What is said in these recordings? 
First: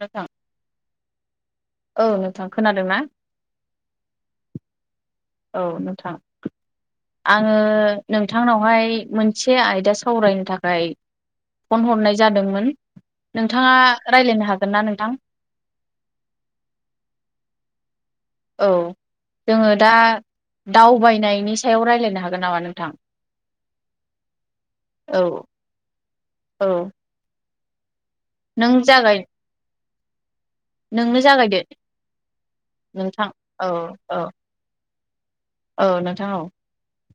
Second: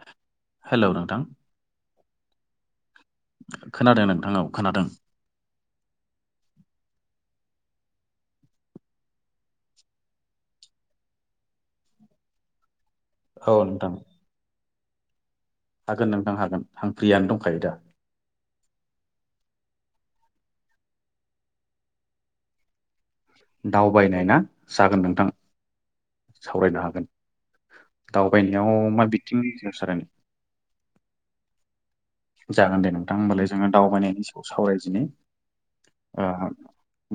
नोंथां हेलौ नोंथां। औ नोंथां खोनादों ना। खोनादों नोंथां औ खोनादों। औ नोंथां आङो नोंथांनावहाय मोनसे आयदा सावरायनो थाखाय फन हरनाय जादोंमोन औ नोंथाङा नोंथां रायलायनो हागोन ना नोंथां। हागोन नोंथां हागोन आं फ्रियानो दंखायो दा। औ जोङो दा दावबायनायनि सायाव रायलायनो हागोन नामा नोंथां। दावबायनाय ना जागोन नोंथां औ औ सावरायनो हागोन। दावबायनायाव नों मा जागाय बिथिं [unintelligible] नोंनो जागायदो जागोन दे नोंथां होनबालाय औ जोङो औ दावबायनायनि सायाव सावरायदिनि। औ ओ नोंथां औ।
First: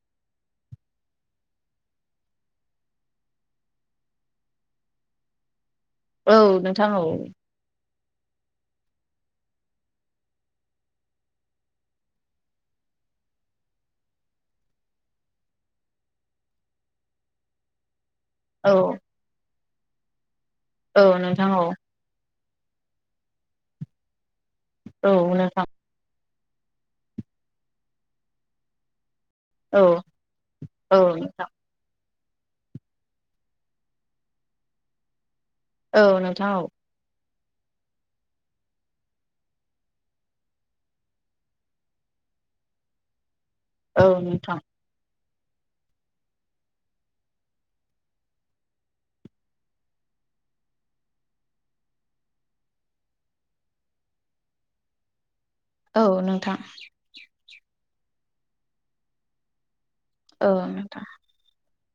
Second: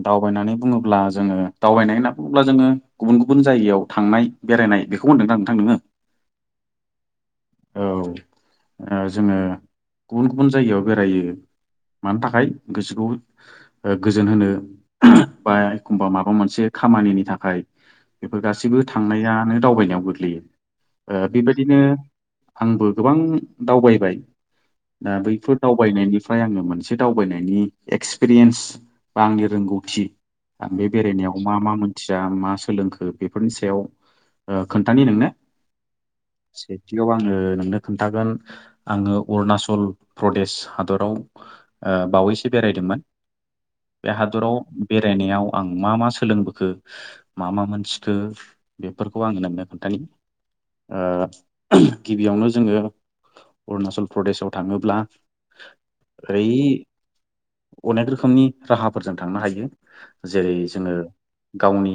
दावबायनानै बुङोब्ला जोङो दावबायनाय होनना बुङोब्ला जोङो गुबुन गुबुन जायगायाव थांनाय बेरायनाय बेखौ होन्दों दा नोंथां नोङो औ नोंथां औ औ जोङो ओ गुबुन गुबुन जायगायाव बेरायो। मानो थाखाय गोसोखौ गोजोन होनो बा एखमबा माबा मोनसे खामानिनि थाखाय बेफोर औ गासिबो दानो दावबायनायाव गोग्लैयो औ ओ नोंथां औ बेबायदिनो आंबो गोबां दावबायबाय दा औ बैफोर नोंथां दावबायनायनि फ्राय आङो मोनसे दावबायनायनि एक्सपिरियेन्स बा आंनि औ रोंगौथि बे औ बेरायनायाव नोंथां मा मा मोनथिया मा सोलोंखो बेफोरनि सा याव ओ खोन्थानि नोंनो औ नोंथां सेथिआव आङो नोंनो खोनथागोन आंङो अरुणाचल प्रदेश हादराव ओ बावैसो बे बेरायदोंमोन औ बे हादराव नोंथां बेरायनायाव आं मा मा सोलोंबोखो मा मा मोनथिखो बेफोरखौ आङो नोंनो खोन्थानि । ओ गिबियावनो जोङो अरुनाचल प्रदेशआव थाङोब्ला औ ओरै नोंथां अनेक खोमनि राहाफोरजों थांनो हायो जेरै औ नोंथां जोङो गावनि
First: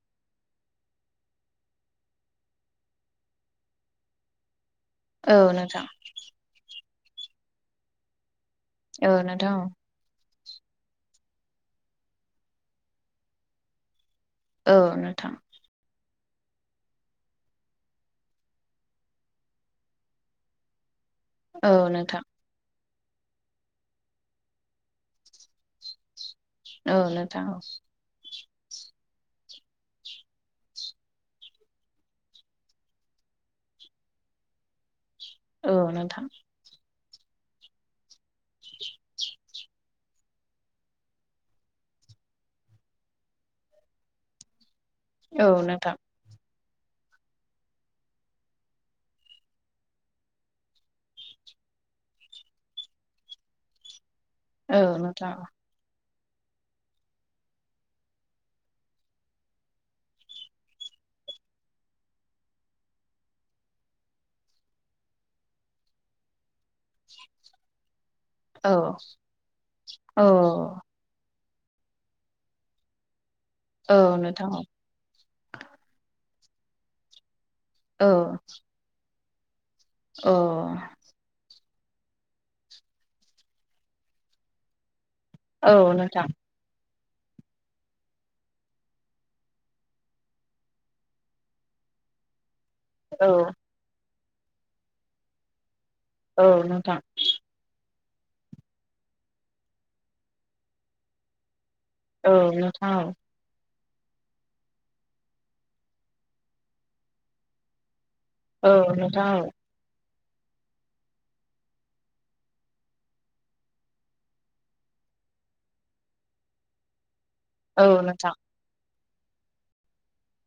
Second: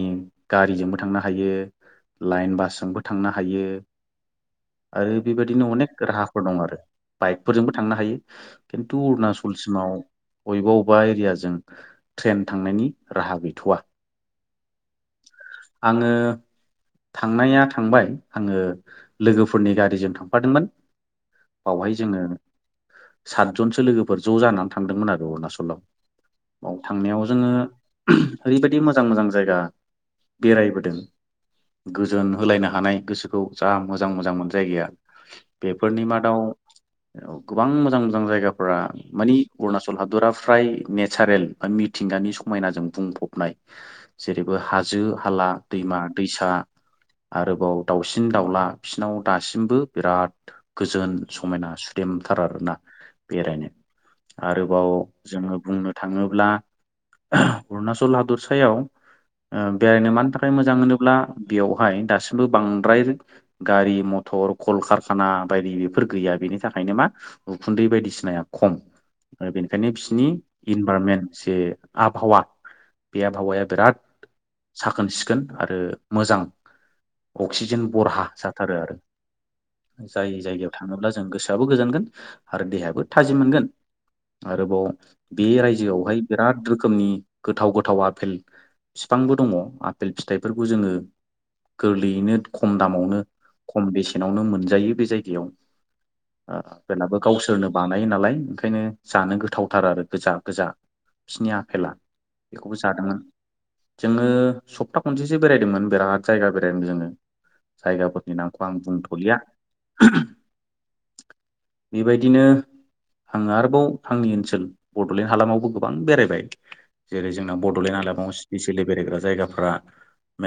गारिजोंबो थांनो हा यो लाइन बासजोंबो थांनो हायो। आरो औ बेबायदिनो नोंथां अनेक राहाफोर दं आरो बाइकफोरजोंबो थांनो हायो। खिन्थु औ नोंथां अरुणाचलसिमाव। बबेबा बबेबा एरियाजों ट्रेन थांनायनि राहा गैथ'वा। ओ नोंथां। आङो थांनाया थांबाय आङो लोगोफोरनि गारिजों थांफादोंमोन। औ बावहाय नोंथां जोङो सातजनसो लोगोफोर ज' जानानै थांदोंमोन आरो अरुणाचलाव। बाव औ थांनायाव नोंथां जोङो ओरैबायदि मोजां मोजां जायगा बेरायबोदों। गोजोन होलायनो हानाय गोसोखौ जा मोजां मोजांमोन जायगाया । औ बेफोरनि नोंथां मादाव गोबां मोजां मोजां जायगाफोरा मानि अरुणाचल हादरा फ्राय नेचारेल बा मिथिंगानि समायनाजों बुंफबनाय जेरैबो हा जो औ हाला नोंथां दैमा दैसा [inaudible] आरोबाव दाउसिन दाउला बिसिनाव दासिमबो बिराद गोजोन समायना सुदेम। थार आरोना बेरायनो औ आरोबाव नोंथां जोङो बुंनो थाङोब्ला अरुणचल हादरसायाव ओ बेरायनो मानि थाखाय मोजां होनोब्ला बेयावहाय दासिमबो बांद्राय गारि मटर कलकारखाना बायदि बेफोर गैया। बेनि थाखायनो मा उखुन्दै बायदिसिनाया औ खम बेनिखायनो औ बिसोरनि इनभारमेन्ट जे आबहावा बे आबहावाया बिराद औ नोंथां साखोन सिखोन आरो मोजां अक्सिजेन बरहा औ जाथारो आरो। औ जाय जायगायाव थांङोब्ला जों गोसो आबो गोजानगोन आरो देहायाबो थाजिम मोनगोन आरोबाव बे औ रायजोआवहाय नोंथां बिराद रोखोमनि गोथाव गोथाव आफेल फिफांबो दङ आफेल फिथाइफोरखौ जोङो गोरलैयैनो खम दामावनो औ खम बेसेनावनो मोनजायो बे जायगायाव। औ ओ नोंथां बेनाबो गावसोरनो बा नायो नालाय ओंखायनो जानो गोथावथार आरो गोजा गोजा बिसोरनि आफेला औ बेखौबो नोंथां जादोंमोन । जोङो सप्ता खनसेसो बेरायदोंमोन बिराद जायगा बेरायदों जोङो जायगा बो नामखौ औ आं नोंथां बुंथ'लिया। [inaudible] बेबायदिनो आं आरोबाव आंनि ओनसोल बड'लेण्ड हालामावबो गोबां बेरायबाय। जेरै जोंना औ बड'लेण्ड हालामाव स्पिसियेलि बेरायग्रा जायगाफ्रा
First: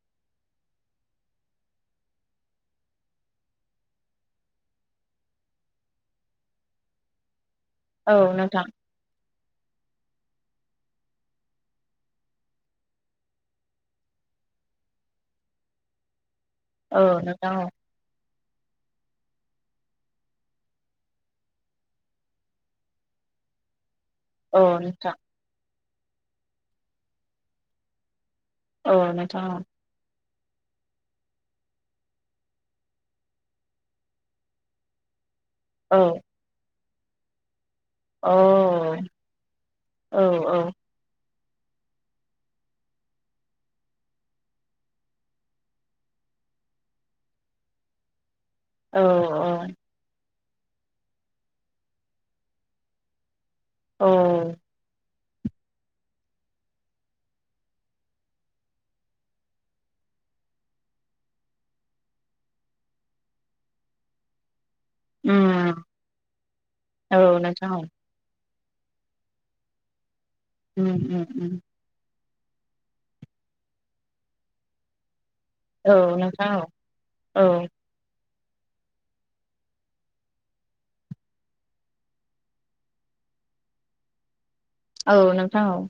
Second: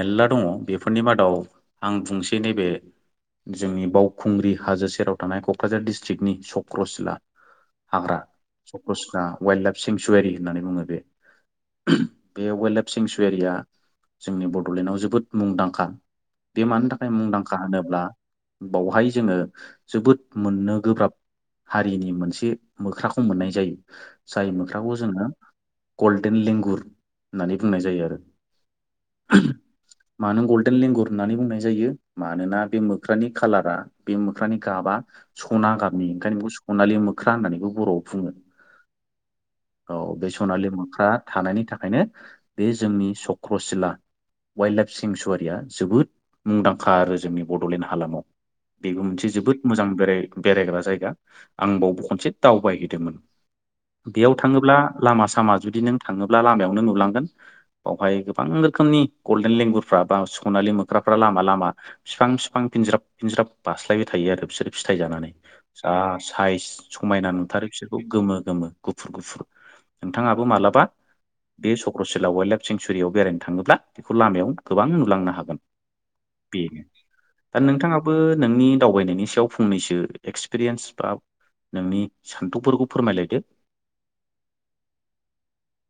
मेरला दङ बेफोरनि मादाव आं बुंसै नैबे जोंनि बावखुंग्रि हाजो सेराव थानाय क'क्राझार डिस्ट्रिक्टनि चक्रशिला हाग्रा औ नोंथां चक्रशिला वाइल्ड लाइफ सेंसुवारि होननानै बुङो बे बे वाइल्ड लाइफ सेंसुरिया जोंनि बड'लेण्डआव जोबोद मुंदांखा बे मानि थाखाय औ मुंदांखा नोंथां होनोब्ला बावहाय जोङो जोबोद मोननो गोब्राब हारिनि मोनसे मोख्राखौ मोननाय जायो। जाय औ मोख्राखौ नोंथां औ जोङो गल्डेन लेंगुर होननानै बुंनाय जायो आरो। औ नोंथां आं। मानो गल्डेन लेंगुर होननानै बुंनाय जायो? मानोना बे मोख्रानि खाालारा बे मोख्रानि गाबा सना औ गाबनि ओंखायनो बेखौ सनालि मोख्रा होननानै बुङो। बर'आव औ फुङो औ बे सनालि मोख्रा थानायनि थाखायनो बे जोंनि चक्रसिला वाइल्ड लाइफ सिंसुरिया जोबोद मुंदांखा आरो जोंनि बड'लेण्ड हालामाव। औ बेबो मोनसे जोबोद मोजां बेराय बेरायग्रा जायगा आं बावबो खनसे दावबायहैदोंमोन। बेयाव औ थाङोब्ला लामा सा मा जुदि नों थाङोब्ला लामायावनो नुलांगोन। बावहाय गोबां रोखोमनि गल्डेन लेंगुर माबा सख'नालि मोख्राफ्रा लामा लामा फिफां फिफां फिनज्राब फिनज्राब बास्लायबाय थायो आरो बिसोरो। फिथाइ जानानै उम जा साइज औ समायना नुथारो नोंथां बिसोरखौ गोमो गोमो। गुफुर गुफुर नोंथाङाबो मालाबा उम उम उम बे चक्रस वाइ् लाइफ सेेंन्सुरियाव बेरायनो थाङोब्ला बे लामायाव गोबां नुलांनो हागौ। औ नोंथां औ बेनो औ दा नोंथाङाबो नोंनि दावबायनायनि सायाव फंनैसो एक्सपिरियेन्स बा नोंनि सान्थौफोरखौ फोरमायलायदो! [inaudible] औ नोंथां औ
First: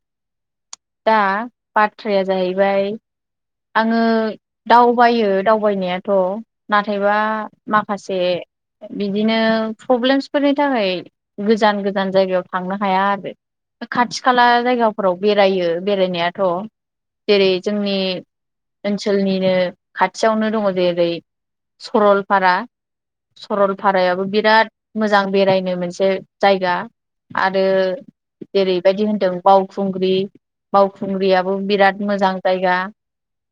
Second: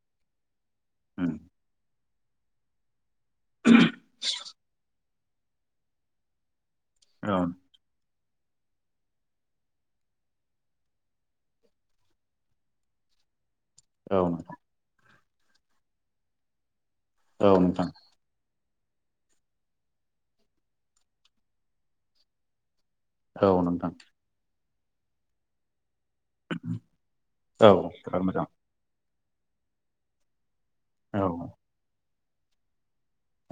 दा उम बाथ्राया जाहैबाय आङो दावबायो दावबायनायाथ' नाथायबा औ माखासे द [unintelligible] बिदिनो प्रब्लेमसफोरनि थाखाय गोजान गोजान जायगायाव थांनो हाया आरो औ खाथि खाला जायगाफोराव बेरायो बेरायनायाथ' औ जेरै नोंथां जोंनि ओनसोलनिनो खाथियावनो दङ जेरै सरलपारा। औ नोंथां सरलपारायाबो बिराद मोजां बेरायनो मोनसे जायगा आरो औ बिराद मोजां जेरैबायदि होनदों बावखुंग्रि औ बावखुंग्रियाबो बिराद मोजां जायगा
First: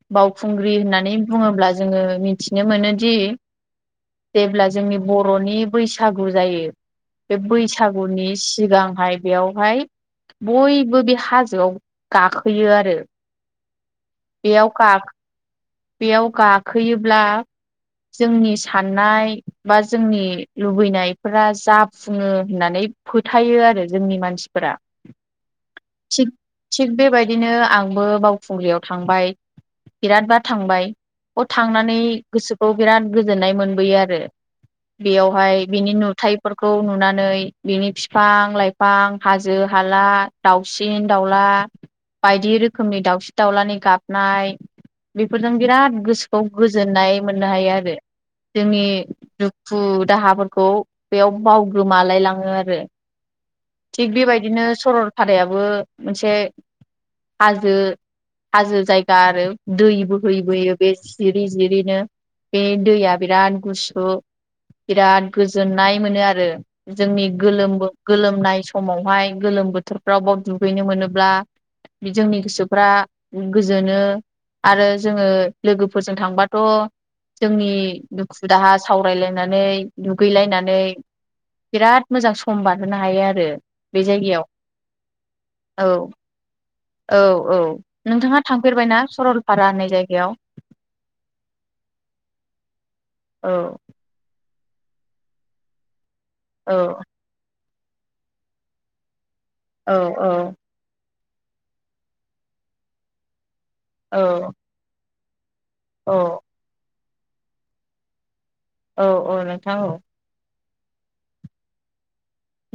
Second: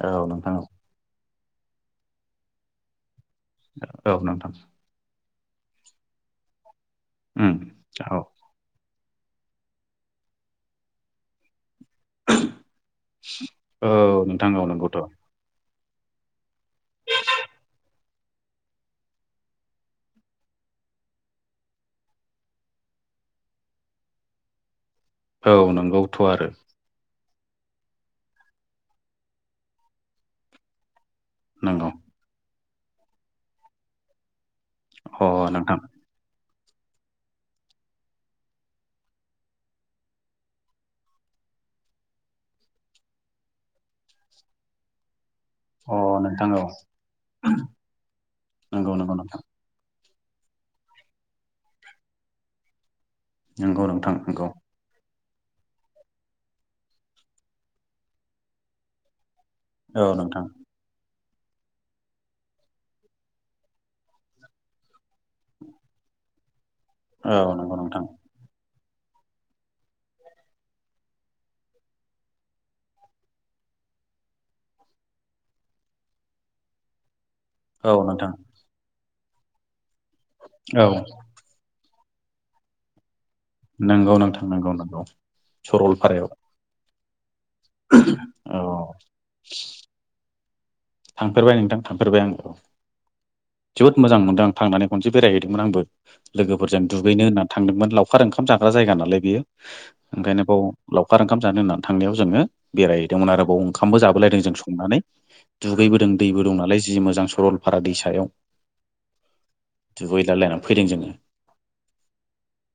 औ नोंथां बावखुंग्रि होननानै बुङोब्ला जोङो मिथिनो मोनोदि औ नोंथां। जेब्ला जोंनि बर'नि बैसागु जायो। बे उम औ बैसागुनि सिगांहाय बेयावहाय बयबो बे हाजोआव गाखोयो आरो नंगौ बेयाव गा नंगौथ'। बेयाव गाखोयोब्ला जोंनि साननाय बा जोंनि लुबैनायफोरा जाफुङो होननानै फोथायो आरो जोंनि मानसिफोरा। औ नंगौथ' आरो। बिदिनो आंबो बावखुंग्रियाव थांबाय बिरादबार थांबाय। बेयाव नंगौ थांनानै गोसोखौ बिराद गोजोननाय मोनबोयो आरो अ बेयावहाय नोंथां बिनि नुथाय फोरखौ नुनानै बिनि बिफां लाइफां हाजो हाला दाउसिन दाउला बायदि रोखोमनि दाउसिन दाउलानि गाबनाय बेफोरजों बिराद अ गोसोखौ नोंथां औ गोजोननाय मोननो हायो आरो जोंनि नंगौ नंगौ नोंथां दुखु दाहाफोरखौ बेयाव बावगोमालाय लाङो आरो। नंगौ थिग नोंथां नंगौ बेबायदिनो सरल फारायाबो मोनसे हाजो हाजो जायगा आरो । दै औ नोंथां बोहैबोयो बे जिरि जिरिनो बे दैया बिराद गुसु बिराद गोजोननाय मोनो आरो जोंनि औ नंगौ गोलोम नोंथां गोलोमनाय सम समावहाय गोलोम बोथोरफ्राव बाव दुगैनो मोनोब्ला जोंनि गोसोफ्रा गोजोनो आरो जोङो लोगोफोरजों थांबाथ' जोंनि औ नोंथां दुखु दाहा सावरायलायनानै दुगैलायनानै औ बिराद मोजां सम बारहोनो हायो आरो। बे नंगौ जायगायाव नांथां नगौ नंगौ औ सरलपारायाव औ औ नोंथाङा औ थांफेरबायना सरलपारा होननाय जायगायाव? थांफेरबाय नोंथां थांफेरबाय आङो औ औ जोबोद मोजां मोनदों आं थांनानै खनसे बेरायहैदोंमोन आंबो औ लोगोफोरजों दुगैनो होननानै थांदोंमोन लावखार ओंखाम जाग्रा जायगा नालाय बेयो औ औ ओंखायनो बाव लावख खार ओंखाम जानो होननानै थांनायाव जोङो बेरायहैदोंमोन आरोबाव ओंखामबो जाबोलायदों औ जों संनानै। दुगैबोदों औ दैबो दं नालाय जि मोजां सरलपारा दै सायाव औ औ नोंथां औ। फैदों जोङो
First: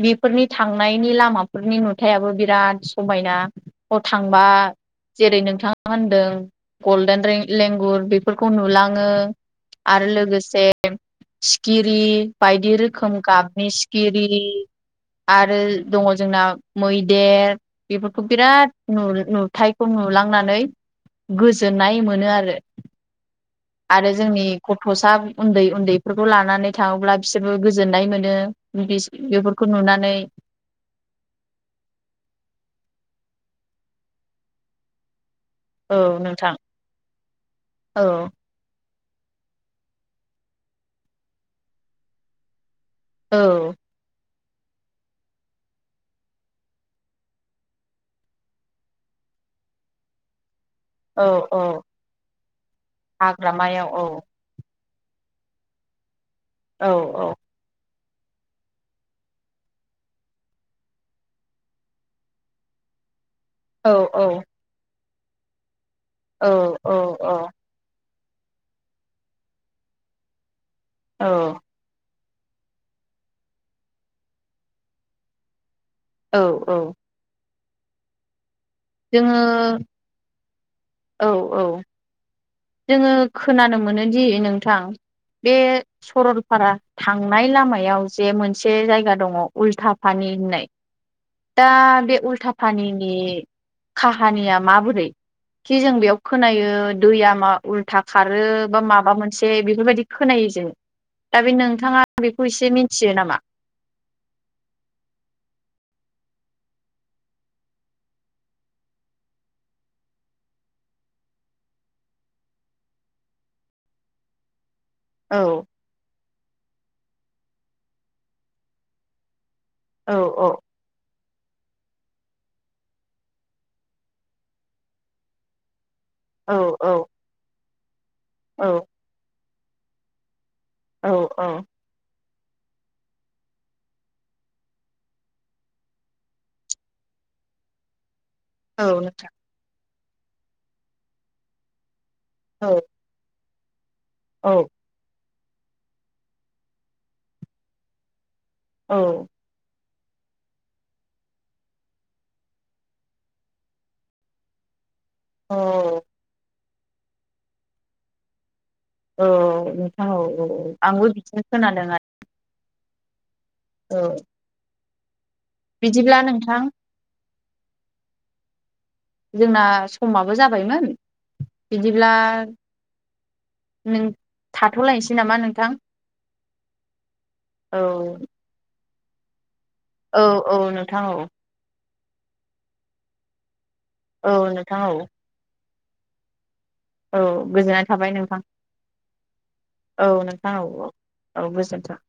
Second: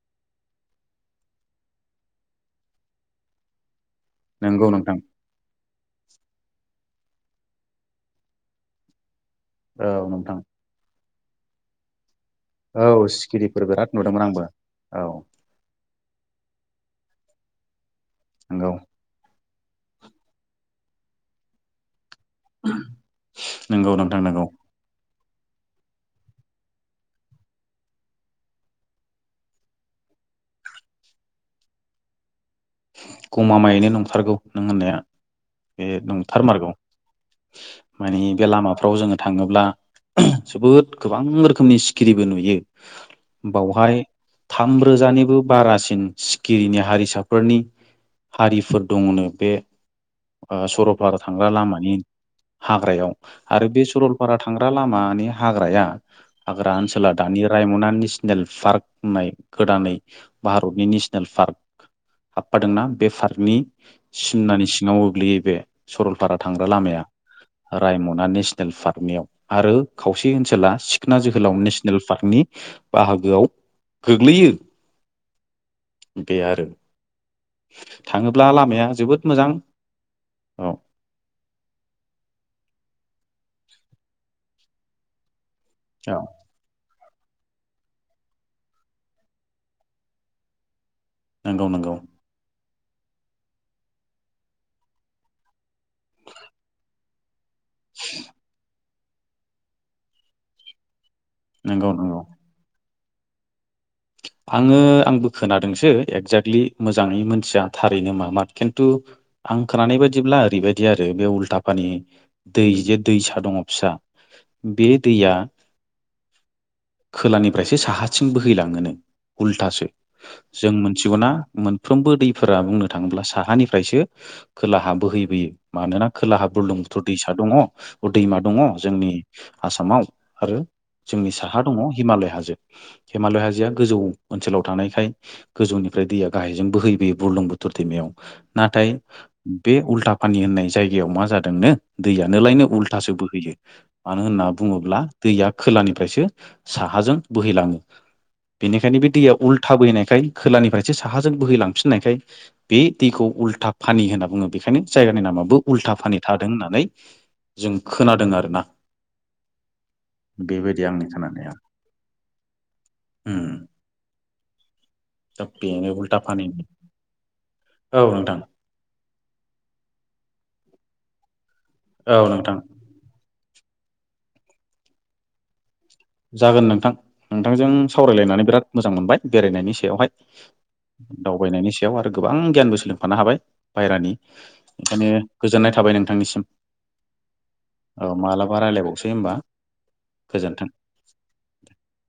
बेफोरनि थांनायनि लामाफोरनि नुथायाबो बिराद समायना। बेव थांबा नंगौ नोंथां जेरै नोंथाङा होनदों गल्डेन रें लेंगुर बेफोरखौ नुलाङो औ आरो नोंथां लोगोसे सिखिरि बायदि औ रोखोम सिखिरिफोर गाबनि बिराद नुदोंमोन सिखिरि आंबो औ आरो दङ जोंना मैदेर बेफोरखौ बिराद नंगौ नु थायखौ नुलांनानै गोजोननाय मोन नोआरो नंगौ आरो नोंथां जोंनि नंगौ गथ'सा उन्दै उन्दैफोरखौ लानानै थाङोब्ला बिसोरबो गोजोननाय मोनो बेफोरखौ खौ नुनानै गमामायैनो नंथारगौ नों होननाया। बे औ नोंथां नंथारमारगौ मानि औ बे लामाफ्राव जोङो थाङोब्ला जोबोद गोबां रोखोमनि सिखिरिबो नुयो। औ बावहाय थामरोजानिबो बारासिन सिखिरिनि हारिसा फोरनि हारिफोर दङनो बे सरलपारा औ थांग्रा औ लामानि हाग्रायाव आरो बे हाग्रामायाव औ सरलपारा थांग्रा लाम मा नि हाग्राया हाग्रा औ ओनसोला औ दानि रायमना नेसनेल पार्क होननाय गोदानै भारतनि नेसनेल पार्क हाबफादोंना बे पार्कनि औ औ सिमनानि सिङाव गोग्लैयो बे सरलपारा औ थांग्रा लामाया औ रायमना नेसनेल पार्कनियाव आरो खावसे ओनसोला सिखना औ जोहोलाव नेशनेल पार्कनि बाहागोआव गोग्लैयो। औ बे आरो औ थाङोब्ला लाम माया जोबोद जोङो मोजां औ। औ औ जोङो खोनानो मोनोदि नोंथां बे औ सरलपारा थांनाय लामायाव जे मोनसे जायगा दङ उल्थाफानि होननाय नंगौ दा नंगौ बे उलथा फा फानिनि काहानिया माबोरै खि जों बेयाव खोनायो दैया मा उल्था खारो बा माबा मोनसे बेफोरबायदि खोनायो जों दा बे नंगौ नोंथाङां नंगौ बेखौ एसे मिथियो नामा? आङो आंबो खोनादोंसो एकजाक्टलि मोजाङै मोनथिया थारैनो मामार किन्थु आं खोनानाय बायदिब्ला ओरैबायदि आरो बे उल्था पानि दै जे दैसा दङ फिसा [inaudible] बे दैया औ खोलानिफ्रायसो साहाथिं बोहैलाङोनो। उल्थासो औ जों मोनथिगौना मोनफ्रोमबो दैफोरा बुंनो थाङोब्ला साहानिफ्रायसो खोलाहा बोहैबोयो मानोना खोलाहा औ बुरदुं बुथुर दैसा दङ दैमा दङ औ जोंनि आसामाव आरो औ जोंनि औ साहा दङ हिमालय हाजो हिमालय हाजोआ गोजौ ओनसोलाव थानायखाय गोजौनिफ्राय दैया गाहायजों बोहैबोयो बुरलुं बुथोर दैमायाव। औ नाथाय नोंथां बे उल्था पानि होननाय जायगायाव मा जादोंनो औ दैयानोलायनो उल्थासो बोहैयो। मानो होनना औ बुङोब्ला दैया खोलानिफ्रायसो साहाजों बोहैलाङो। औ बेनिखायनो बे दैया उल्था बोहैनाय खाय खोलानिफ्रायसो साहाजों बोहैलांफिननायखाय बे दैखौ उल्था पानि होनना बुङो बेखायनो जायगानि नामाबो उल्था फानि थादों होननानै जों खोनादों आरोना औ नोंथां औ औ बेबायदि आंनि आंबो बिदिनो खोनानाया खोनादों आरो उम औ दा बेनो बिदिब्ला उलटा नोंथां फानिनि औ नोंथां जोंना समाबो जाबायमोन। बिदिब्ला औ नोंथां नों थाथ'लायनोसै नामा नोंथां? जागोन नोंथां नोंथांजों औ सावरायलायनानै बिराद मोजां मोनबाय बेरायनायनि सायाव औ औ नोंथां औ बेवहाय दावबायनायनि याव आरो गोबां गियानबो सोलोंफानो हाबाय बायेरानि औ नोंथां औ ओंखायनो गोजोननाय थाबाय नोंथांनिसिम औ गोजोननाय थाबाय औ नोंथां मालाबा रायलायबावसै होमबा औ नोंथां गोजोन्थों औ औ औ गोजोनथों।